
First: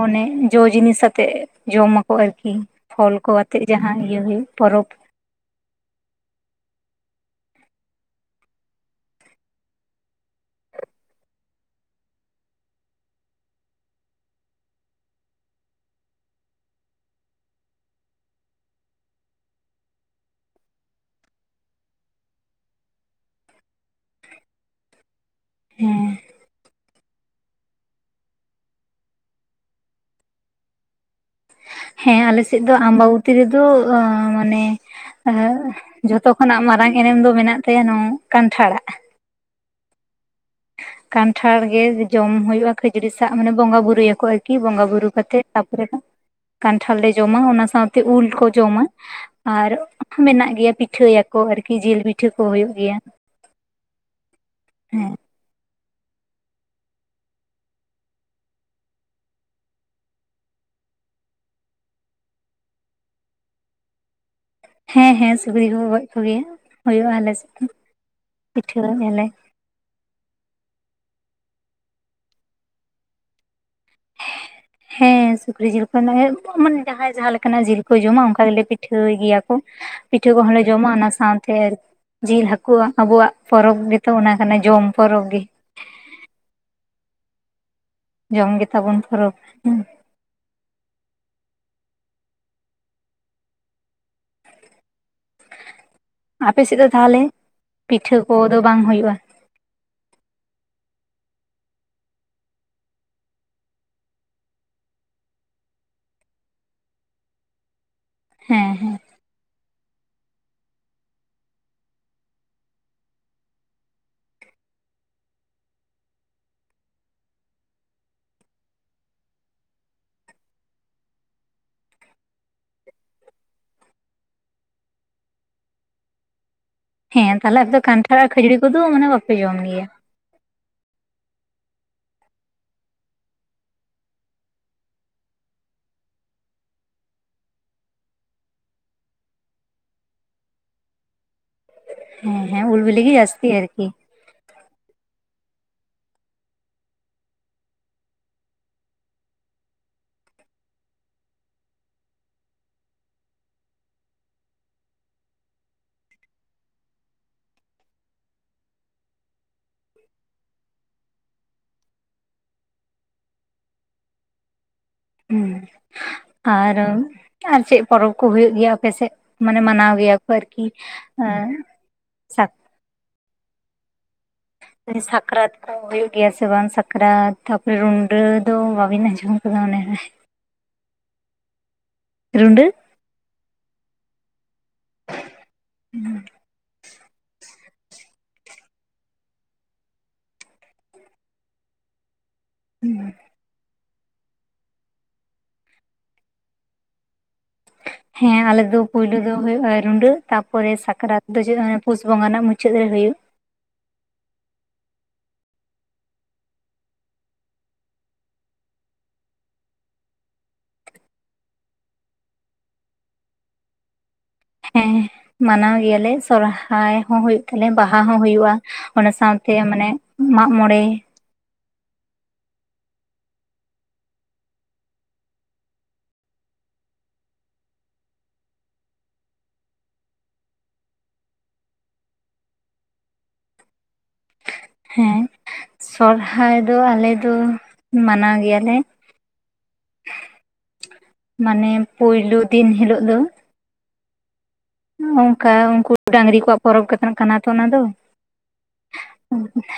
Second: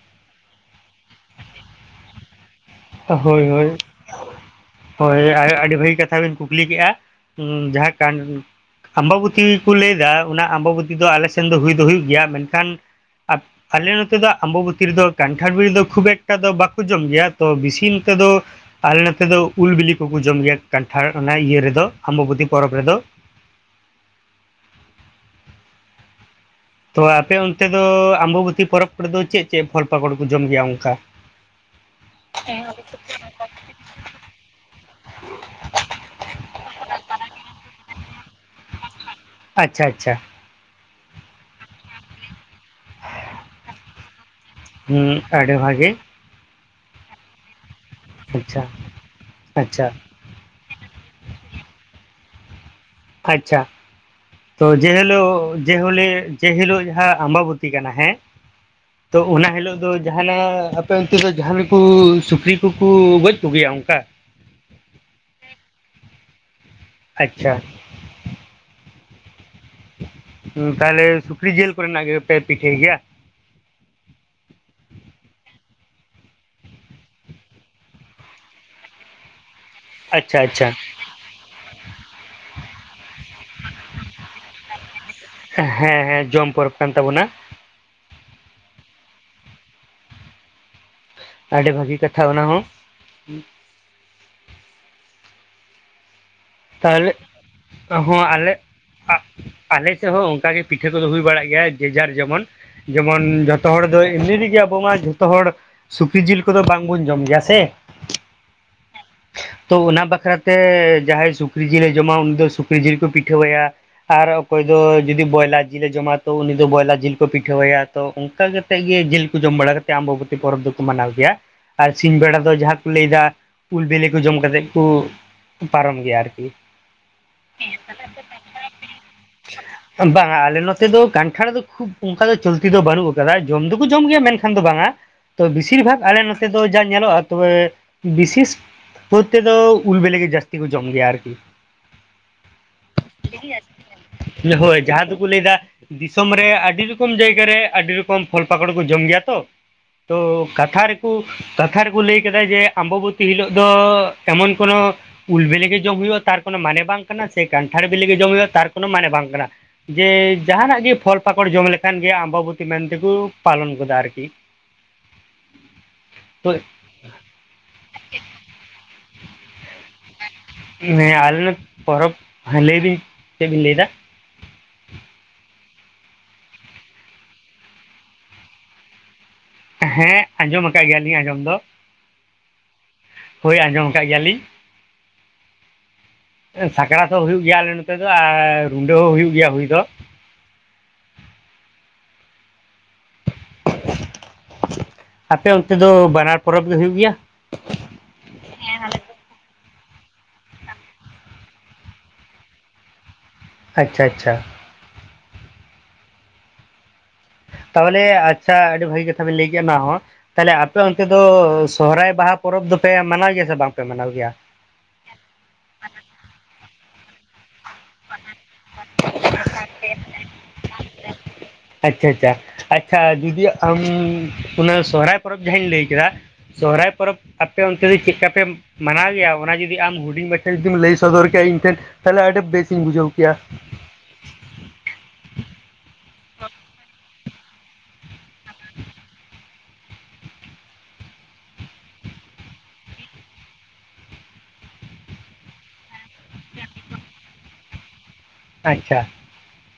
ᱢᱟᱱᱮ ᱡᱚ ᱡᱤᱱᱤᱥ ᱟᱛᱮᱫ ᱡᱚᱢᱟᱠᱚ ᱟᱨᱠᱤ ᱯᱷᱚᱞ ᱠᱚ ᱦᱳᱭ ᱟᱛᱮ ᱦᱳᱭ ᱡᱟᱦᱟᱸ ᱤᱭᱟᱹ ᱦᱩᱭᱩᱜ ᱯᱚᱨᱚᱵᱽ ᱦᱳᱭ ᱟᱹᱰᱤ ᱵᱷᱟᱹᱜᱤ ᱠᱟᱛᱷᱟ ᱵᱤᱱ ᱠᱩᱠᱞᱤ ᱠᱮᱫᱼᱟ ᱡᱟᱦᱟᱸ ᱠᱟᱱ ᱟᱢᱵᱟᱵᱩᱛᱤ ᱠᱩ ᱞᱟᱹᱭᱫᱟ ᱚᱱᱟ ᱟᱢᱵᱟᱵᱩᱛᱤ ᱫᱚ ᱟᱞᱮ ᱥᱮᱱ ᱫᱚ ᱦᱩᱭ ᱫᱚ ᱦᱩᱭᱩᱜ ᱜᱮᱭᱟ ᱢᱮᱱᱠᱷᱟᱱ ᱟᱞᱮ ᱱᱚᱛᱮ ᱫᱚ ᱟᱢᱵᱟᱵᱛᱤ ᱨᱮᱫᱚ ᱠᱟᱱᱴᱷᱟᱲ ᱵᱤᱞᱤ ᱫᱚ ᱠᱷᱩᱵ ᱮᱠᱴᱟ ᱫᱚ ᱵᱟᱠᱚ ᱡᱚᱢ ᱜᱮᱭᱟ ᱛᱚ ᱵᱤᱥᱤ ᱱᱚᱛᱮ ᱫᱚ ᱟᱞᱮ ᱱᱚᱛᱮ ᱫᱚ ᱩᱞ ᱵᱤᱞᱤ ᱠᱚᱠᱚ ᱡᱚᱢ ᱜᱮᱭᱟ ᱠᱟᱱᱴᱷᱟᱲ ᱚᱱᱟ ᱤᱭᱟᱹ ᱨᱮᱫᱚ ᱟᱢᱵᱟᱵᱚᱛᱤ ᱯᱚᱨᱚᱵᱽ ᱨᱮᱫᱚ ᱦᱮᱸ ᱛᱚ ᱟᱯᱮ ᱚᱱᱛᱮ ᱫᱚ ᱟᱢᱵᱚᱵᱛᱤ ᱯᱚᱨᱚᱵᱽ ᱠᱚᱨᱮ ᱫᱚ ᱪᱮᱫ ᱪᱮᱫ ᱯᱷᱚᱞ ᱯᱟᱠᱚᱲ ᱠᱚ ᱡᱚᱢ ᱜᱮᱭᱟ ᱚᱝᱠᱟ ᱦᱮᱸ ᱟᱞᱮᱥᱮᱫ ᱫᱚ ᱟᱢᱵᱟᱵᱚᱛᱤ ᱨᱮᱫᱚ ᱢᱟᱱᱮ, ᱡᱷᱚᱛᱚ ᱠᱷᱚᱱᱟᱜ ᱢᱟᱨᱟᱝ ᱮᱱᱮᱢ ᱫᱚ ᱢᱮᱱᱟᱜ ᱛᱟᱭᱟ, ᱱᱚ ᱠᱟᱱᱴᱷᱟᱲᱟᱜ᱾ ᱟᱪᱪᱷᱟ ᱟᱪᱪᱷᱟ᱾ ᱠᱟᱱᱴᱷᱟᱲ ᱜᱮ ᱡᱚᱢ ᱦᱩᱭᱩᱜᱼᱟ ᱾ ᱠᱷᱟᱹᱡᱟᱹᱲᱤ ᱥᱟᱜᱽ ᱢᱟᱱᱮ ᱵᱚᱸᱜᱟ ᱵᱩᱨᱩᱭᱟᱠᱚ ᱟᱨᱠᱤ ᱵᱚᱸᱜᱟᱼ ᱦᱩᱸ ᱵᱩᱨᱩ ᱠᱟᱛᱮᱜ ᱟᱹᱰᱤ ᱛᱟᱨᱯᱚᱨᱮ, ᱵᱷᱟᱜᱮ ᱠᱟᱱᱴᱷᱟᱲ ᱞᱮ ᱡᱚᱢᱟ, ᱚᱱᱟ ᱥᱟᱸᱶᱛᱮ ᱩᱞ ᱠᱚ ᱟᱪᱪᱷᱟ ᱡᱚᱢᱟ ᱟᱨ, ᱟᱪᱪᱷᱟ ᱢᱮᱱᱟᱜ ᱜᱮᱭᱟ ᱯᱤᱴᱷᱟᱹᱭᱟᱠᱚ ᱟᱨᱠᱤ ᱡᱤᱞ ᱯᱤᱴᱷᱟᱹ ᱠᱚ ᱦᱩᱭᱩᱜ ᱜᱮᱭᱟ᱾ ᱟᱪᱪᱷᱟ ᱛᱚ ᱡᱮ ᱦᱮᱸ ᱦᱮᱞᱳᱜ, ᱡᱮᱦᱳᱞᱮ ᱡᱮ ᱦᱤᱞᱳᱜ ᱡᱟᱦᱟᱸ ᱟᱢᱵᱟᱵᱚᱛᱤ ᱠᱟᱱᱟ ᱦᱮᱸ, ᱛᱚ ᱚᱱᱟ ᱦᱤᱞᱳᱜ ᱫᱚ ᱡᱟᱦᱟᱱᱟᱜ ᱟᱯᱮ ᱚᱱᱛᱮ ᱫᱚ ᱡᱟᱦᱱᱟᱜ ᱠᱚ ᱥᱩᱠᱨᱤ ᱠᱚᱠᱚ ᱜᱚᱡ ᱠᱚᱜᱮᱭᱟ ᱚᱱᱠᱟ᱾ ᱦᱮᱸ ᱦᱮᱸ ᱥᱩᱠᱨᱤ ᱠᱚᱠᱚ ᱜᱚᱡ ᱠᱚᱜᱮᱭᱟ ᱦᱩᱭᱩᱜᱼᱟ ᱟᱞᱮ ᱥᱮᱫ ᱟᱪᱪᱷᱟ ᱦᱚᱸ ᱯᱤᱴᱷᱟᱹ ᱟᱞᱮ᱾ ᱛᱟᱦᱚᱞᱮ ᱥᱩᱠᱨᱤ ᱡᱤᱞ ᱠᱚᱨᱮᱱᱟᱜ ᱜᱮᱯᱮ ᱯᱤᱴᱷᱟᱹᱭ ᱜᱮᱭᱟ? [INAUDIBLE] ᱦᱮᱸ ᱥᱩᱠᱨᱤ ᱡᱤᱞ ᱠᱚ ᱢᱟᱱᱮ ᱡᱟᱦᱟᱸᱭ ᱡᱟᱦᱟᱸ ᱞᱮᱠᱟᱱᱟᱜ ᱡᱤᱞ ᱠᱚ ᱡᱚᱢᱟ ᱚᱱᱠᱟ ᱫᱚᱞᱮ ᱯᱤᱴᱷᱟᱹᱭ ᱜᱮᱭᱟ᱾ ᱯᱤᱴᱷᱟᱹ ᱟᱪᱪᱷᱟ ᱠᱚᱦᱚᱸᱞᱮ ᱟᱪᱪᱷᱟ ᱡᱚᱢᱟ ᱚᱱᱟ ᱥᱟᱸᱶᱛᱮ, ᱡᱤᱞ ᱦᱟᱹᱠᱩᱣᱟᱜ ᱟᱵᱚᱣᱟᱜ ᱯᱚᱨᱚᱵᱽ ᱜᱮᱛᱚ ᱚᱱᱟ ᱠᱟᱱᱟ ᱡᱚᱢ ᱯᱚᱨᱚᱵᱽ ᱜᱮ ᱦᱮᱸ ᱦᱮᱸ ᱡᱚᱢ ᱯᱚᱨᱚᱵᱽ ᱠᱟᱱ ᱛᱟᱵᱚᱱᱟ᱾ ᱡᱚᱢ ᱜᱮᱛᱟᱵᱚᱱ ᱯᱚᱨᱟ ᱦᱮᱸ᱾ ᱟᱹᱰᱤ ᱵᱷᱟᱹᱜᱤ ᱠᱟᱛᱷᱟ ᱚᱱᱟ ᱦᱚᱸ᱾ ᱟᱯᱮ ᱥᱮᱫ ᱫᱚ ᱛᱟᱦᱚᱞᱮ ᱯᱤᱴᱷᱟᱹ ᱦᱚᱸ ᱟᱞᱮ, ᱠᱚᱫᱚ ᱵᱟᱝ ᱦᱩᱭᱩᱜᱼᱟ ᱟᱞᱮ ᱥᱮᱫ ᱦᱚᱸ ᱚᱱᱠᱟᱜᱮ ᱯᱤᱴᱷᱟᱹ ᱠᱚᱫᱚ ᱦᱩᱭ ᱵᱟᱲᱟᱜ ᱜᱮᱭᱟ ᱡᱮᱡᱟᱨ ᱡᱮᱢᱚᱱ᱾ ᱡᱮᱢᱚᱱ ᱡᱚᱛᱚ ᱦᱚᱲ ᱫᱚ ᱮᱢᱱᱤ [UNINTELLIGIBLE] ᱨᱮᱜᱮ ᱟᱵᱚ ᱢᱟ ᱡᱷᱚᱛᱚ ᱦᱚᱲ᱾ ᱥᱩᱠᱨᱤ ᱡᱤᱞ ᱠᱚᱫᱚ ᱵᱟᱝᱵᱚᱱ ᱡᱚᱢ ᱜᱮᱭᱟ ᱥᱮ᱾ ᱦᱮᱸ ᱦᱮᱸ ᱛᱚ ᱚᱱᱟ ᱵᱟᱠᱷᱨᱟᱛᱮ ᱡᱟᱦᱟᱸᱭ ᱥᱩᱠ ᱥᱩᱠᱨᱤ ᱡᱤᱞᱮ ᱡᱚᱢᱟ ᱩᱱᱤ ᱫᱚ ᱥᱩᱠᱨᱤ ᱡᱤᱞ ᱠᱚ ᱯᱤᱴᱷᱟᱹᱭᱟ᱾ ᱟᱨ ᱚᱠᱚᱭ ᱫᱚ ᱡᱩᱫᱤ ᱵᱚᱭᱞᱟᱨ ᱡᱤᱞᱮ ᱡᱚᱢᱟ ᱛᱚ ᱩᱱᱤ ᱫᱚ ᱵᱚᱭᱞᱟᱨ ᱡᱤᱞ ᱠᱚ ᱯᱤᱴᱷᱟᱹᱟᱭᱟ᱾ ᱛᱚ ᱚᱱᱠᱟ ᱠᱟ ᱠᱟᱛᱮ ᱜᱮ ᱡᱤᱞ ᱠᱚ ᱡᱚᱢ ᱵᱟᱲᱟ ᱠᱟᱛᱮ ᱟᱢᱵᱚᱵᱚᱛᱤ ᱯᱚᱨᱚᱵᱽ ᱫᱚᱠᱚ ᱢᱟᱱᱟᱣ ᱜᱮᱭᱟ ᱟᱨ ᱥᱤᱧ ᱵᱮᱲᱟ ᱫᱚ ᱡᱟᱦᱟᱸ ᱠᱚ ᱞᱟᱹᱭᱫᱟ ᱩᱞ ᱵᱤᱞᱤ ᱠᱚ ᱡᱚᱢ ᱠᱟᱛᱮ ᱠᱚ ᱯᱟᱨᱚᱢ ᱜᱮᱭᱟ ᱟᱨᱠᱤ᱾ [INAUDIBLE] ᱦᱮᱸ ᱛᱟᱦᱚᱞᱮ ᱟᱯᱮᱫᱚ ᱠᱟᱱᱴᱷᱟᱲ ᱟᱨ ᱠᱷᱟᱹᱡᱟᱹᱲᱤ ᱠᱚᱫᱚ ᱢᱟᱱᱮ ᱵᱟᱯᱮ ᱡᱚᱢ ᱜᱮᱭᱟ᱾ ᱵᱟᱝᱟ ᱟᱞᱮ ᱱᱚᱛᱮ ᱫᱚ ᱠᱟᱱᱴᱷᱟᱲ ᱫᱚ ᱠᱷᱩᱵ ᱚᱱᱠᱟ ᱫᱚ ᱪᱚᱞᱛᱤ ᱫᱚ ᱵᱟᱹᱱᱩᱜ ᱠᱟᱫᱟ ᱡᱚᱢ ᱫᱚᱠᱚ ᱡᱚᱢ ᱜᱮᱭᱟ ᱢᱮᱱᱠᱷᱟᱱ ᱫᱚ ᱵᱟᱝᱟ, ᱛᱳ ᱵᱮᱥᱤᱨ ᱵᱷᱟᱜ ᱟᱞᱮ ᱱᱚᱛᱮ ᱫᱚ ᱡᱟ ᱧᱮᱞᱚᱜᱼᱟ ᱛᱚᱵᱮ ᱵᱤᱥᱮᱥ, ᱯᱨᱚ [UNINTELLIGIBLE] ᱛᱮ ᱫᱚ ᱩᱞ ᱵᱤᱞᱤ ᱜᱮ ᱡᱟᱹᱥᱛᱤ ᱠᱚ ᱡᱚᱢ ᱜᱮᱭᱟ ᱟᱨᱠᱤ᱾ ᱦᱮᱸ ᱦᱮᱸ ᱩᱞ ᱵᱤᱞᱤ ᱜᱮ ᱡᱟᱹᱥᱛᱤ ᱟᱨᱠᱤ᱾ ᱦᱳᱭ ᱡᱟᱦᱟᱸ ᱫᱚᱠᱚ ᱞᱟᱹᱭᱫᱟ, ᱫᱤᱥᱚᱢ ᱨᱮ ᱟᱹᱰᱤ ᱨᱚᱠᱚᱢ ᱡᱟᱭᱜᱟ ᱨᱮ ᱟᱹᱰᱤ ᱨᱚᱠᱚᱢ ᱯᱷᱚᱞ ᱯᱟᱠᱚᱲ ᱠᱚ ᱡᱚᱢ ᱜᱮᱭᱟ ᱛᱚ᱾ ᱛᱚ ᱠᱟᱛᱷᱟ ᱨᱮᱠᱚ, ᱠᱟᱛᱷᱟ ᱨᱮᱠᱚ ᱞᱟᱹᱭ ᱠᱮᱫᱟ ᱡᱮ ᱟᱢᱵᱟᱵᱚᱛᱤ ᱦᱤᱞᱳᱜ ᱫᱚ ᱮᱢᱚᱱ ᱠᱚᱱᱳ ᱩᱞ ᱵᱤᱞᱤ ᱜᱮ ᱡᱚᱢ ᱦᱩᱭᱩᱜᱼᱟ᱾ ᱛᱟᱨ ᱠᱳᱱᱳ ᱢᱟᱱᱮ ᱵᱟᱝ ᱠᱟᱱᱟ ᱥᱮ ᱠᱟᱱᱴᱷᱟᱲ ᱵᱤᱞᱤ ᱜᱮ ᱡᱚᱢ ᱦᱩᱭᱩᱜᱼᱟ ᱛᱟᱨ ᱠᱳᱱᱳ ᱢᱟᱱᱮ ᱵᱟᱝ ᱠᱟᱱᱟ᱾ ᱡᱮ ᱡᱟᱦᱟᱱᱟᱜ ᱜᱮ ᱯᱷᱚᱞ ᱯᱟᱠᱚᱲ ᱡᱚᱢ ᱞᱮᱠᱷᱟᱱ ᱜᱮ ᱟᱢᱵᱟᱵᱚᱛᱤ ᱢᱮᱱᱛᱮ ᱠᱚ ᱯᱟᱞᱚᱱ ᱜᱚᱫᱟ ᱟᱨᱠᱤ᱾ [INAUDIBLE] ᱦᱩᱸ, ᱛᱚ ᱟᱨ, ᱟᱨ ᱪᱮᱫ ᱯᱚᱨᱚᱵᱽ ᱠᱚ ᱦᱩᱭᱩᱜ ᱜᱮᱭᱟ ᱟᱯᱮᱥᱮᱫ ᱢᱟᱱᱮ ᱢᱟᱱᱟᱣ ᱜᱮᱭᱟ ᱠᱚ ᱟᱨᱠᱤ ᱦᱮᱸ ᱟᱞᱮ ᱯᱚᱨᱚᱵᱽ ᱞᱟᱹᱭᱫᱤᱧ ᱪᱮᱫᱵᱤᱱ ᱞᱟᱹᱭᱫᱟ᱾ ᱥᱟᱠᱨᱟᱛ ᱠᱚ ᱦᱩᱭᱩᱜ ᱜᱮᱭᱟ ᱥᱮ ᱵᱟᱝ ᱥᱟᱠᱨᱟᱛ ᱛᱟᱯᱚᱨᱮ ᱨᱩᱸᱰᱟᱹ ᱫᱚ ᱵᱟᱵᱤᱱ ᱟᱸᱡᱚᱢ, ᱠᱟᱫᱟ ᱚᱱᱮ ᱦᱮᱸ ᱟᱸᱡᱚᱢ ᱟᱠᱟᱫ ᱜᱮᱭᱟᱞᱤᱧ ᱟᱸᱡᱚᱢ ᱫᱚ, ᱨᱩᱰᱟᱹ ᱦᱳᱭ ᱟᱸᱡᱚᱢ ᱟᱠᱟᱫ ᱜᱮᱭᱟᱞᱤᱧ᱾ ᱦᱩᱸ, [UNINTELLIGIBLE] ᱥᱟᱠᱨᱟᱛ ᱦᱚᱸ ᱦᱩᱭᱩᱜ ᱜᱮᱭᱟ ᱟᱞᱮ ᱱᱚᱛᱮ ᱫᱚ ᱟᱨ ᱨᱩᱰᱟᱹ ᱦᱚᱸ ᱦᱩᱭᱩᱜ ᱜᱮᱭᱟ ᱦᱩᱭ ᱫᱚ᱾ ᱦᱩᱸ, ᱟᱯᱮ ᱚᱱᱛᱮ ᱫᱚ ᱵᱟᱱᱟᱨ ᱯᱚᱨᱚᱵᱽ ᱫᱚ ᱦᱩᱭᱩᱜ ᱜᱮᱭᱟ᱾ ᱦᱮᱸ ᱟᱞᱮᱫᱚ ᱯᱩᱭᱞᱳ ᱫᱚ ᱦᱩᱭᱩᱜᱼᱟ ᱨᱩᱸᱰᱟᱹᱜ, ᱛᱟᱯᱚᱨᱮ ᱥᱟᱠᱨᱟᱛ ᱫᱚ ᱪᱮᱫ ᱯᱩᱥ ᱵᱚᱸᱜᱟ ᱨᱮᱱᱟᱜ ᱢᱩᱪᱟᱹᱫ ᱨᱮ ᱦᱳᱭᱳᱜ᱾ ᱟᱪᱪᱷᱟ ᱟᱪᱪᱷᱟ ᱾ ᱛᱟᱦᱚᱞᱮ ᱟᱪᱪᱷᱟ ᱟᱹᱰᱤ ᱵᱷᱟᱹᱜᱤ ᱠᱟᱛᱷᱟ ᱵᱮᱱ ᱞᱟᱹᱭ ᱠᱮᱫᱼᱟ ᱚᱱᱟ ᱦᱚᱸ᱾ ᱛᱟᱦᱚᱞᱮ ᱟᱯᱮ ᱚᱱᱛᱮ ᱫᱚ, ᱥᱚᱦᱚᱨᱟᱭ ᱵᱟᱦᱟ ᱯᱚᱨᱚᱵᱽ ᱫᱚᱯᱮ ᱢᱟᱱᱟᱣ ᱜᱮᱭᱟ ᱥᱮ ᱵᱟᱝ ᱯᱮ ᱢᱟᱱᱟᱣ ᱜᱮᱭᱟ? ᱦᱮᱸ ᱢᱟᱱᱟᱣ ᱜᱮᱭᱟ ᱞᱮ ᱥᱚᱦᱟᱨᱟᱭ ᱦᱚᱸ ᱦᱩᱭᱩᱜ ᱛᱟᱞᱮ ᱵᱟᱦᱟ ᱦᱚᱸᱦᱩᱭᱩᱜᱼᱟ, ᱚᱱᱟ ᱥᱟᱶᱛᱮ ᱢᱟᱱᱮ ᱢᱟᱜᱽ ᱢᱚᱬᱮ ᱟᱪᱪᱷᱟ ᱟᱪᱪᱷᱟ ᱟᱪᱪᱷᱟ ᱾ ᱡᱩᱫᱤ ᱟᱢ ᱚᱱᱟ ᱥᱚᱦᱚᱨᱟᱭ ᱯᱚᱨᱚᱵᱽ ᱡᱟᱦᱟᱸᱧ ᱞᱟᱹᱭ ᱠᱮᱫᱟ ᱥᱚᱦᱚᱨᱟᱭ ᱯᱚᱨᱚᱵᱽ ᱟᱯᱮ ᱚᱱᱛᱮ ᱫᱚ ᱪᱮᱫ ᱞᱮᱠᱟ ᱯᱮ ᱢᱟᱱᱟᱣ ᱜᱮᱭᱟ? ᱚᱱᱟ ᱡᱩᱫᱤ ᱟᱢ ᱦᱩᱰᱤᱧ ᱵᱴᱷᱮᱱ ᱡᱩᱫᱤᱢ ᱞᱟᱹᱭ ᱥᱚᱫᱚᱨ ᱠᱮᱭᱟ ᱤᱧ ᱴᱷᱮᱱ ᱛᱟᱦᱚᱞᱮ ᱟᱹᱰᱤ ᱵᱮᱥᱤᱧ ᱵᱩᱡᱷᱟᱹᱣ ᱠᱮᱭᱟ᱾ ᱦᱮᱸ ᱥᱚᱨᱦᱟᱭ ᱫᱚ ᱟᱞᱮ ᱫᱚ ᱢᱟᱱᱟᱣ ᱜᱮᱭᱟ ᱞᱮ ᱢᱟᱱᱮ ᱯᱩᱭᱞᱩ ᱫᱤᱱ ᱦᱤᱞᱳᱜ ᱫᱚ ᱚᱱᱠᱟ ᱩᱱᱠᱩ ᱰᱟᱝᱨᱤ ᱠᱚᱣᱟᱜ ᱯᱚᱨᱚᱵᱽ ᱠᱟᱱᱟ ᱛᱚ ᱚᱱᱟ ᱫᱚ ᱟᱪᱪᱷᱟ ᱾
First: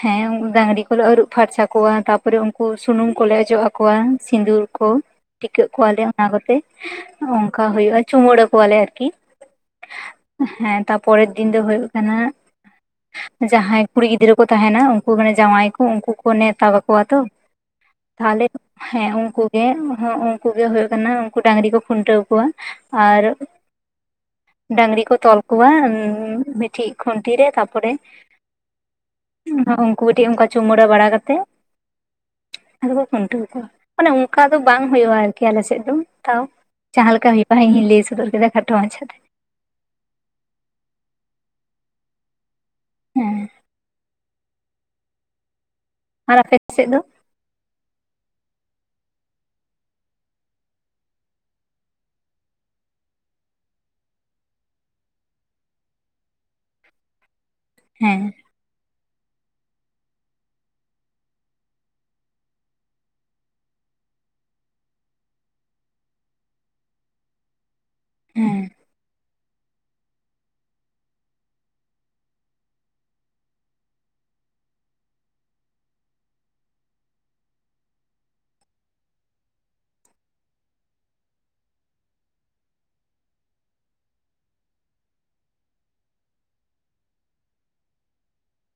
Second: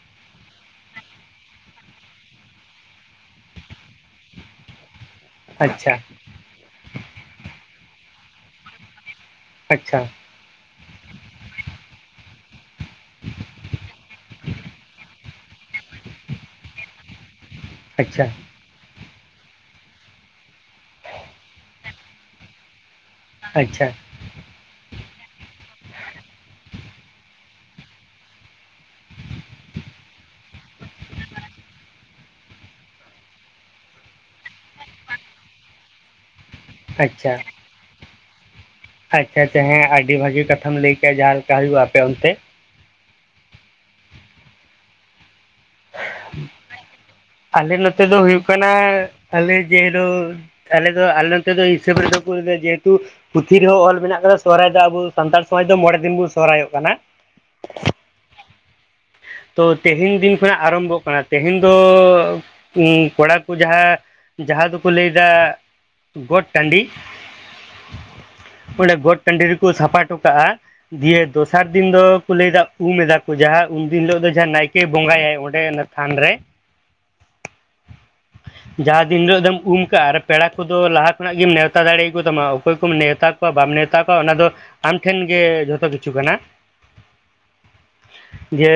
ᱦᱮᱸ ᱰᱟᱝᱨᱤ ᱠᱚᱞᱮ ᱟᱹᱨᱩᱵ ᱯᱷᱟᱨᱪᱟ ᱠᱚᱣᱟ, ᱛᱟᱯᱚᱨᱮ ᱩᱱᱠᱩ ᱥᱩᱱᱩᱢ ᱠᱚᱞᱮ ᱚᱡᱚᱜ ᱟᱠᱚᱣᱟ ᱥᱤᱸᱫᱩᱨ ᱠᱚ ᱴᱤᱠᱟᱹᱜ ᱠᱚᱣᱟ ᱟᱪᱪᱷᱟ ᱞᱮ ᱚᱱᱟ ᱠᱚᱛᱮ ᱚᱱᱠᱟ ᱦᱩᱭᱩᱜᱼᱟ, ᱪᱩᱢᱟᱹᱲᱟ ᱠᱚᱣᱟ ᱞᱮ ᱟᱨᱠᱤ ᱟᱪᱪᱷᱟ ᱾ ᱦᱮᱸ ᱛᱟᱯᱚᱨᱮᱨ ᱫᱤᱱ ᱫᱚ ᱦᱩᱭᱩᱜ ᱠᱟᱱᱟ ᱡᱟᱦᱟᱸᱭ ᱠᱩᱲᱤ ᱜᱤᱫᱽᱨᱟᱹ ᱠᱚ ᱛᱟᱦᱮᱱᱟ ᱩᱱᱠᱩ ᱡᱟᱶᱟᱭ ᱠᱚ ᱩᱱᱠᱩ ᱠᱚ ᱱᱮᱶᱛᱟ ᱠᱟᱠᱚ ᱣᱟ ᱛᱚ, ᱟᱪᱪᱷᱟ ᱛᱟᱦᱮᱞᱮ ᱦᱮᱸ ᱩᱱᱠᱩᱜᱮ ᱩᱱᱠᱩᱜᱮ ᱦᱳ ᱦᱩᱭᱩᱜ ᱠᱟᱱᱟ, ᱩᱱᱠᱩ ᱰᱟᱹᱝᱨᱤ ᱠᱚ ᱠᱷᱩᱱᱴᱟᱹᱣ ᱠᱚᱣᱟ ᱟᱨ ᱟᱪᱪᱷᱟ ᱾ ᱰᱟᱝᱨᱤ ᱠᱚ ᱛᱚᱞ ᱠᱚᱣᱟ ᱢᱤᱫᱴᱤᱡ ᱠᱷᱩᱱᱴᱤ ᱨᱮ ᱛᱟᱨᱯᱚᱨᱮ ᱩᱱᱠᱩ ᱢᱤᱫᱴᱮᱱ ᱚᱱᱠᱟ ᱪᱩᱢᱟᱲᱟ ᱵᱟᱲᱟ ᱠᱟᱛᱮᱜ ᱟᱫᱚ ᱠᱚ ᱠᱷᱩᱱᱴᱟᱹᱣ ᱠᱚᱣᱟ᱾ ᱢᱟᱱᱮ ᱚᱱᱠᱟ ᱫᱚ ᱵᱟᱝ ᱦᱩᱭᱩᱜᱼᱟ ᱟᱨᱠᱤ ᱟᱞ ᱥᱮᱫ ᱫᱚ ᱛᱟᱣ ᱡᱟᱦᱟᱸ ᱞᱮᱠᱟ ᱟᱪᱪᱷᱟ ᱦᱩᱭᱩᱜᱼᱟ, ᱤᱧ ᱦᱩᱭ ᱞᱟᱹᱭ ᱥᱚᱫᱚᱨ ᱠᱮᱫᱟ ᱠᱷᱟᱴᱚ ᱢᱟᱪᱷᱟ ᱦᱮᱸ ᱥᱮ ᱦᱮᱸ ᱟᱹᱰᱤ ᱵᱷᱟᱹᱜᱤ ᱠᱟᱛᱷᱟᱢ ᱞᱟᱹᱭ ᱠᱮᱜᱼᱟ, ᱡᱟᱦᱟᱸ ᱞᱮᱠᱟ ᱦᱩᱭᱩᱜᱼᱟ ᱟᱯᱮ ᱚᱱᱛᱮ ᱦᱮᱸ ᱟᱨ ᱟᱯᱮ ᱥᱮᱫ ᱫᱚ? ᱟᱞᱮ ᱱᱚᱛᱮ ᱫᱚ ᱦᱩᱭᱩᱜ ᱠᱟᱱᱟ, ᱟᱞᱮ ᱡᱮᱞᱳ ᱟᱞᱮ ᱫᱚ ᱟᱞᱮ ᱱᱚᱛᱮ ᱫᱚ ᱦᱤᱥᱟᱹᱵ ᱨᱮᱫᱚ ᱠᱚ ᱡᱮᱦᱮᱛᱩ ᱯᱩᱛᱷᱤ ᱨᱮᱦᱚᱸ ᱚᱞ ᱢᱮᱱᱟᱜ ᱠᱟᱫᱟ ᱥᱚᱦᱚᱨᱟᱭ ᱫᱚ ᱟᱵᱚ ᱥᱟᱱᱛᱟᱲ ᱥᱚᱢᱟᱡᱽ ᱫᱚ ᱢᱚᱬᱮ ᱫᱤᱱ ᱵᱚᱱ ᱥᱚᱦᱚᱨᱟᱭ ᱚᱜ ᱠᱟᱱᱟ᱾ ᱦᱮᱸ᱾ ᱛᱚ ᱛᱮᱦᱮᱧ ᱫᱤᱱ ᱟᱨᱟᱢᱵᱷᱚᱜ ᱠᱟᱱᱟ, ᱛᱮᱦᱮᱧ ᱫᱚ ᱠᱚᱲᱟ ᱠᱚ ᱡᱟᱦᱟᱸ ᱡᱟᱦᱟᱸ ᱫᱚᱠᱚ ᱞᱟᱹᱭ ᱫᱟ ᱜᱚᱴ ᱴᱟᱺᱰᱤ ᱦᱮᱸ ᱚᱸᱰᱮ ᱜᱚᱴ ᱴᱟᱺᱰᱤ ᱨᱮᱠᱚ ᱥᱟᱯᱷᱟ ᱴᱚᱠᱟᱜᱼᱟ ᱫᱤᱭᱮ ᱫᱚᱥᱟᱨ ᱫᱤᱱ ᱫᱚᱠᱚ ᱞᱟᱹᱭᱫᱟ ᱩᱢ ᱮᱫᱟ ᱠᱚ ᱡᱟᱦᱟᱸ ᱩᱱ ᱫᱤᱱ ᱦᱤᱞᱳᱜ ᱫᱚ ᱡᱟᱦᱟᱸ ᱱᱟᱭᱠᱮ ᱵᱚᱸᱜᱟᱭ ᱚᱸᱰᱮ ᱛᱷᱟᱱ ᱨᱮ [INAUDIBLE] ᱡᱟᱦᱟᱸ ᱫᱤᱱ ᱦᱤᱞᱳᱜ ᱫᱚᱢ ᱩᱢ ᱠᱟᱜᱼᱟ, ᱟᱨ ᱯᱮᱲᱟ ᱠᱚᱫᱚ ᱞᱟᱦᱟ ᱠᱷᱚᱱᱟᱜ ᱜᱮᱢ ᱱᱮᱣᱛᱟ ᱫᱟᱲᱮᱭᱟᱠᱚ ᱛᱟᱢᱟ ᱚᱠᱚᱭ ᱠᱚᱢ ᱱᱮᱣᱛᱟ ᱵᱟᱢ ᱱᱮᱣᱛᱟ ᱠᱚᱣᱟ ᱚᱱᱟ ᱫᱚ ᱟᱢ ᱴᱷᱮᱱ ᱜᱮ ᱡᱷᱚᱛᱚ ᱠᱤᱪᱷᱩ ᱠᱟᱱᱟ᱾ [INAUDIBLE] ᱤᱭᱟᱹ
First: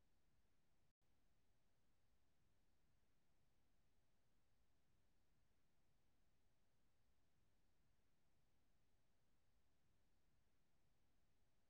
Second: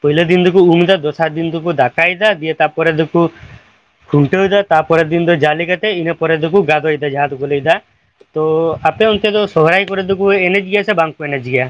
ᱯᱚᱭᱞᱟ ᱫᱤᱱ ᱫᱚ ᱩᱢ ᱫᱟ, ᱫᱚᱥᱟᱨ ᱫᱤᱱ ᱫᱚᱵᱚ ᱫᱟᱠᱟᱭ ᱫᱟ ᱫᱤᱭᱮ ᱛᱟᱯᱚᱨᱮ ᱫᱚᱠᱩ ᱠᱷᱩᱱᱴᱟᱹᱣ ᱫᱟ, ᱛᱟᱨᱯᱚᱨᱮ ᱫᱤᱱ ᱫᱚ ᱡᱟᱞᱮ ᱠᱟᱛᱮ ᱤᱱᱟᱹ ᱯᱚᱨᱮ ᱫᱚᱠᱚ ᱜᱟᱫᱚᱭ ᱫᱟ ᱡᱟᱦᱟᱸ ᱫᱚᱠᱚ ᱞᱟᱹᱭ ᱫᱟ ᱛᱚ ᱟᱯᱮ ᱚᱱᱛᱮ ᱫᱚ ᱥᱚᱦᱨᱟᱭ ᱠᱚᱨᱮ ᱫᱚᱠᱚ ᱮᱱᱮᱡ ᱜᱮᱭᱟ ᱥᱮ ᱵᱟᱝᱠᱚ ᱮᱱᱮᱡ ᱜᱮᱭᱟ?